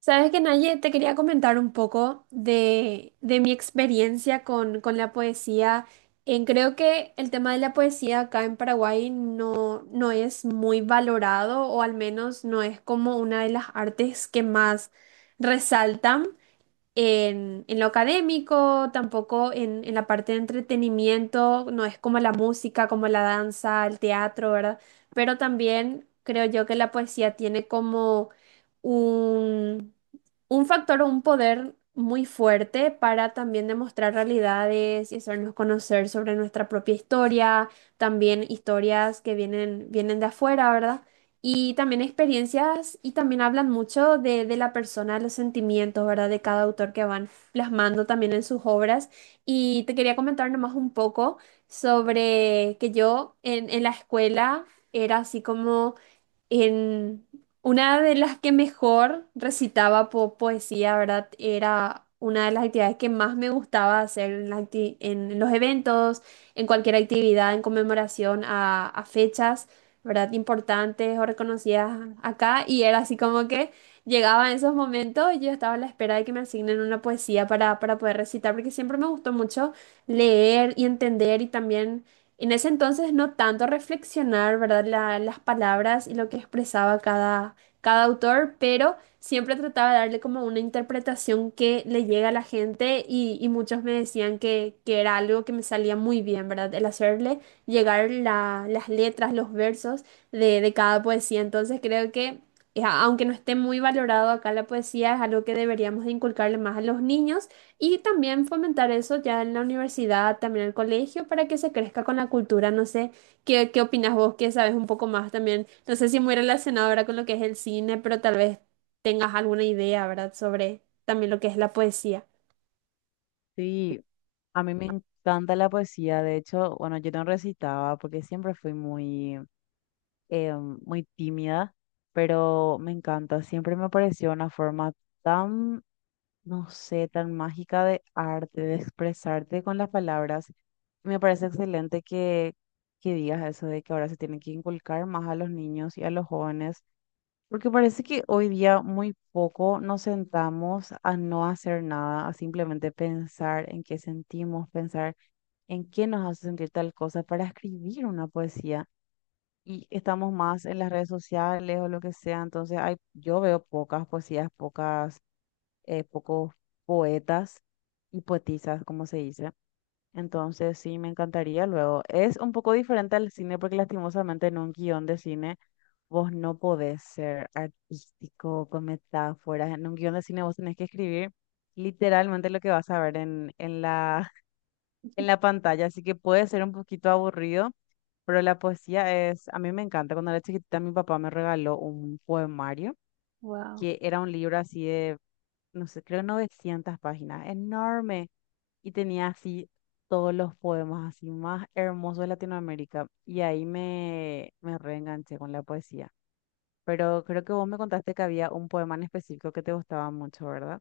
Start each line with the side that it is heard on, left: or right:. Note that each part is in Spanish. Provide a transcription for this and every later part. right: Sabes que Naye, te quería comentar un poco de mi experiencia con la poesía. Creo que el tema de la poesía acá en Paraguay no es muy valorado o al menos no es como una de las artes que más resaltan en lo académico, tampoco en la parte de entretenimiento, no es como la música, como la danza, el teatro, ¿verdad? Pero también creo yo que la poesía tiene como un, un factor o un poder muy fuerte para también demostrar realidades y hacernos conocer sobre nuestra propia historia, también historias que vienen, vienen de afuera, ¿verdad? Y también experiencias y también hablan mucho de la persona, los sentimientos, ¿verdad? De cada autor que van plasmando también en sus obras. Y te quería comentar nomás un poco sobre que yo en la escuela era así como en una de las que mejor recitaba poesía, ¿verdad? Era una de las actividades que más me gustaba hacer en, en los eventos, en cualquier actividad, en conmemoración a fechas, ¿verdad? Importantes o reconocidas acá. Y era así como que llegaba en esos momentos y yo estaba a la espera de que me asignen una poesía para poder recitar, porque siempre me gustó mucho leer y entender y también en ese entonces no tanto reflexionar, ¿verdad? Las palabras y lo que expresaba cada, cada autor, pero siempre trataba de darle como una interpretación que le llega a la gente y muchos me decían que era algo que me salía muy bien, ¿verdad? El hacerle llegar las letras, los versos de cada poesía. Entonces creo que, aunque no esté muy valorado acá la poesía, es algo que deberíamos de inculcarle más a los niños y también fomentar eso ya en la universidad, también en el colegio, para que se crezca con la cultura. No sé, ¿qué opinas vos que sabes un poco más también? No sé si muy relacionado ahora con lo que es el cine, pero tal vez tengas alguna idea, ¿verdad? Sobre también lo que es la poesía.
left: Sí, a mí me encanta la poesía. De hecho, bueno, yo no recitaba porque siempre fui muy, eh, muy tímida, pero me encanta. Siempre me pareció una forma tan, no sé, tan mágica de arte, de expresarte con las palabras. Me parece excelente que digas eso de que ahora se tiene que inculcar más a los niños y a los jóvenes porque parece que hoy día muy poco nos sentamos a no hacer nada, a simplemente pensar en qué sentimos, pensar en qué nos hace sentir tal cosa para escribir una poesía. Y estamos más en las redes sociales o lo que sea, entonces hay, yo veo pocas poesías, pocos poetas y poetisas, como se dice. Entonces, sí, me encantaría luego. Es un poco diferente al cine porque lastimosamente en un guión de cine vos no podés ser artístico con metáforas. En un guión de cine vos tenés que escribir literalmente lo que vas a ver en la pantalla, así que puede ser un poquito aburrido, pero la poesía es, a mí me encanta. Cuando era chiquitita mi papá me regaló un poemario
right: Wow.
left: que era un libro así de no sé, creo 900 páginas, enorme. Y tenía así todos los poemas así más hermosos de Latinoamérica. Y ahí me reenganché con la poesía. Pero creo que vos me contaste que había un poema en específico que te gustaba mucho, ¿verdad?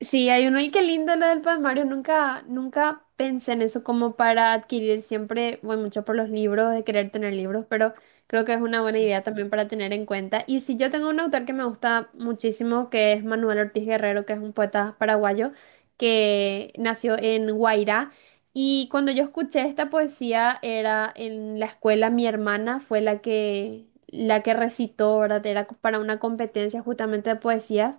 right: Sí, hay uno y qué lindo lo del poemario. Nunca, nunca pensé en eso como para adquirir siempre, voy mucho por los libros, de querer tener libros, pero creo que es una buena idea también para tener en cuenta. Y si yo tengo un autor que me gusta muchísimo, que es Manuel Ortiz Guerrero, que es un poeta paraguayo que nació en Guairá. Y cuando yo escuché esta poesía era en la escuela, mi hermana fue la que recitó, ¿verdad? Era para una competencia justamente de poesías.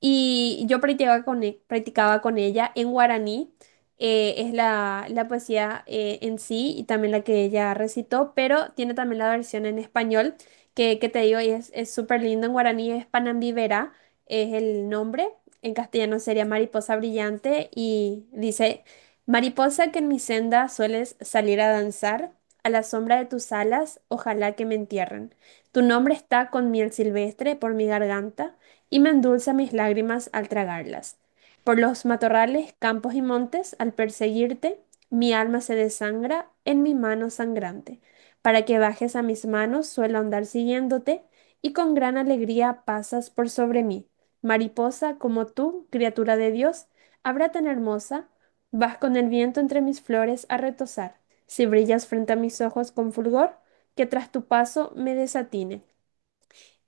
right: Y yo practicaba con, practicaba con ella en guaraní, es la, la poesía en sí y también la que ella recitó, pero tiene también la versión en español, que te digo, y es súper lindo en guaraní, es Panambivera, es el nombre, en castellano sería Mariposa Brillante y dice, Mariposa que en mi senda sueles salir a danzar, a la sombra de tus alas, ojalá que me entierren. Tu nombre está con miel silvestre por mi garganta y me endulza mis lágrimas al tragarlas. Por los matorrales, campos y montes, al perseguirte, mi alma se desangra en mi mano sangrante. Para que bajes a mis manos, suelo andar siguiéndote, y con gran alegría pasas por sobre mí. Mariposa como tú, criatura de Dios, habrá tan hermosa, vas con el viento entre mis flores a retozar. Si brillas frente a mis ojos con fulgor, que tras tu paso me desatine.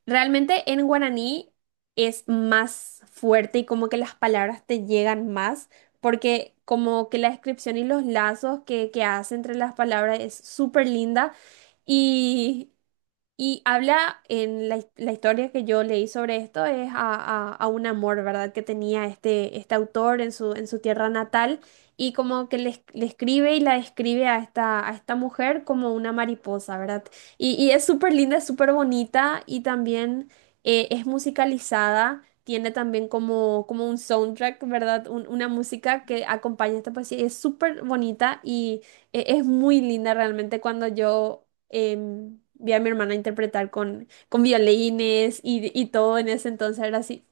right: Realmente en guaraní es más fuerte y como que las palabras te llegan más, porque como que la descripción y los lazos que hace entre las palabras es súper linda y y habla en la, la historia que yo leí sobre esto es a, a un amor, ¿verdad? Que tenía este, este autor en su tierra natal y como que le, le escribe y la describe a esta mujer como una mariposa, ¿verdad? Y es súper linda, es súper bonita y también es musicalizada, tiene también como, como un soundtrack, ¿verdad? Una música que acompaña esta poesía y es súper bonita y... Es muy linda realmente cuando yo vi a mi hermana interpretar con violines y todo en ese entonces era así.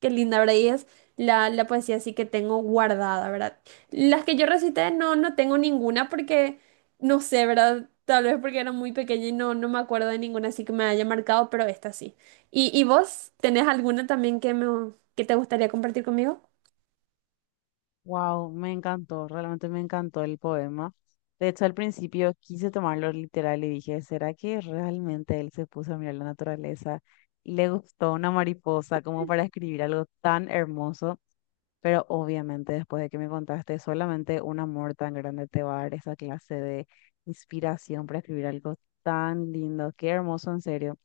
right: Qué linda, ¿verdad? Y es la, la poesía así que tengo guardada, ¿verdad? Las que yo recité no tengo ninguna porque, no sé, ¿verdad? Tal vez porque era muy pequeña y no me acuerdo de ninguna así que me haya marcado, pero esta sí. Y vos tenés alguna también que, me, que te gustaría compartir conmigo?
left: Wow, me encantó, realmente me encantó el poema. De hecho, al principio quise tomarlo literal y dije, ¿será que realmente él se puso a mirar la naturaleza y le gustó una mariposa como para escribir algo tan hermoso? Pero obviamente después de que me contaste, solamente un amor tan grande te va a dar esa clase de inspiración para escribir algo tan lindo. Qué hermoso, en serio.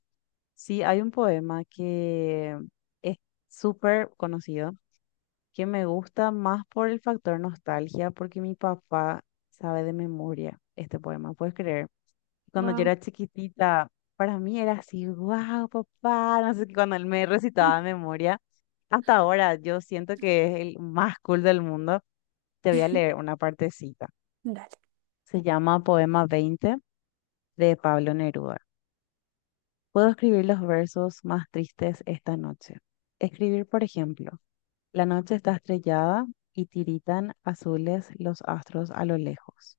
left: Sí, hay un poema que es súper conocido que me gusta más por el factor nostalgia, porque mi papá sabe de memoria este poema, ¿puedes creer? Cuando yo
right: Wow.
left: era chiquitita, para mí era así, wow, papá, no sé qué, cuando él me recitaba de memoria. Hasta ahora yo siento que es el más cool del mundo. Te voy a leer una partecita. Se llama Poema 20 de Pablo Neruda. Puedo escribir los versos más tristes esta noche. Escribir, por ejemplo. La noche está estrellada y tiritan azules los astros a lo lejos.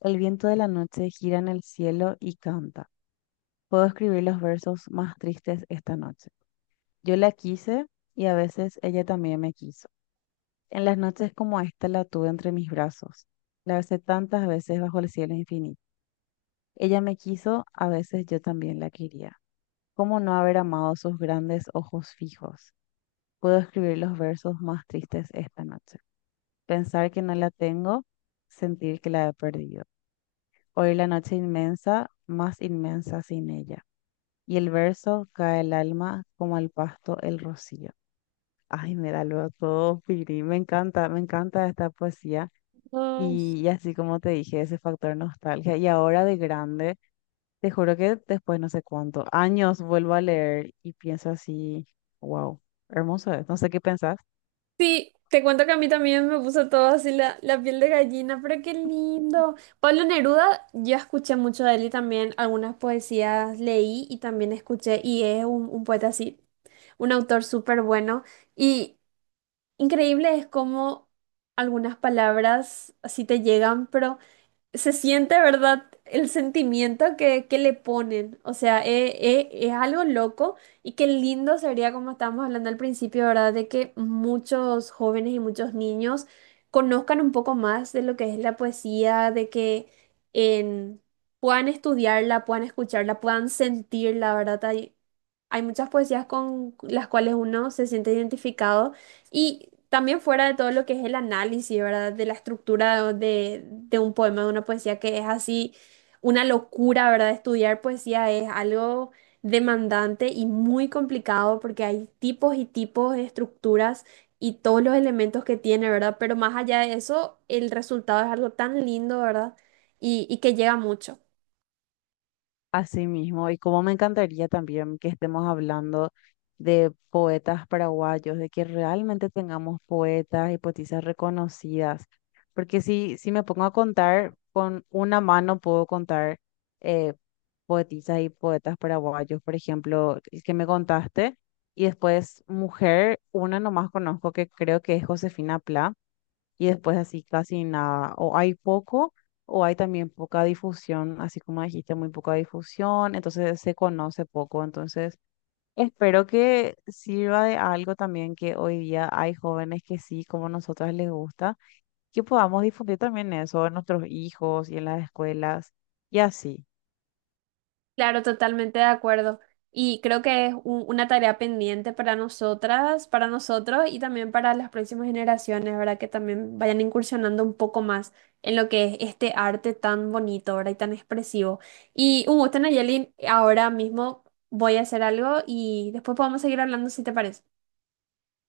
left: El viento de la noche gira en el cielo y canta. Puedo escribir los versos más tristes esta noche. Yo la quise y a veces ella también me quiso. En las noches como esta la tuve entre mis brazos. La besé tantas veces bajo el cielo infinito. Ella me quiso, a veces yo también la quería. ¿Cómo no haber amado sus grandes ojos fijos? Puedo escribir los versos más tristes esta noche. Pensar que no la tengo, sentir que la he perdido. Oír la noche inmensa, más inmensa sin ella. Y el verso cae el alma como al pasto el rocío. Ay, me da luego todo, Piri. Me encanta esta poesía.
right: Dale.
left: Y así como te dije, ese factor nostalgia. Y ahora de grande, te juro que después no sé cuánto, años vuelvo a leer y pienso así, wow, hermoso es. No sé qué pensás.
right: Sí, te cuento que a mí también me puso todo así la, la piel de gallina, pero qué lindo. Pablo Neruda, yo escuché mucho de él y también algunas poesías leí y también escuché, y es un poeta así, un autor súper bueno. Y increíble es cómo algunas palabras así te llegan, pero se siente, ¿verdad? El sentimiento que le ponen. O sea, es algo loco y qué lindo sería, como estábamos hablando al principio, ¿verdad? De que muchos jóvenes y muchos niños conozcan un poco más de lo que es la poesía, de que en- puedan estudiarla, puedan escucharla, puedan sentirla, ¿verdad? Hay muchas poesías con las cuales uno se siente identificado y también fuera de todo lo que es el análisis, ¿verdad? De la estructura de un poema, de una poesía que es así una locura, ¿verdad? Estudiar poesía es algo demandante y muy complicado porque hay tipos y tipos de estructuras y todos los elementos que tiene, ¿verdad? Pero más allá de eso, el resultado es algo tan lindo, ¿verdad? Y que llega mucho.
left: Así mismo, y como me encantaría también que estemos hablando de poetas paraguayos, de que realmente tengamos poetas y poetisas reconocidas, porque si me pongo a contar, con una mano puedo contar eh, poetisas y poetas paraguayos, por ejemplo, el que me contaste, y después mujer, una nomás conozco que creo que es Josefina Pla y después así casi nada, o hay poco o hay también poca difusión, así como dijiste, muy poca difusión, entonces se conoce poco, entonces espero que sirva de algo también que hoy día hay jóvenes que sí, como nosotras les gusta, que podamos difundir también eso en nuestros hijos y en las escuelas y así.
right: Claro, totalmente de acuerdo. Y creo que es una tarea pendiente para nosotras, para nosotros y también para las próximas generaciones, ¿verdad? Que también vayan incursionando un poco más en lo que es este arte tan bonito, ¿verdad? Y tan expresivo. Y un gusto, Nayeli. Ahora mismo voy a hacer algo y después podemos seguir hablando si te parece.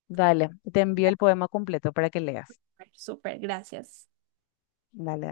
left: Dale, te envío el poema completo para que leas.
right: Dale, Súper, gracias.
left: Dale.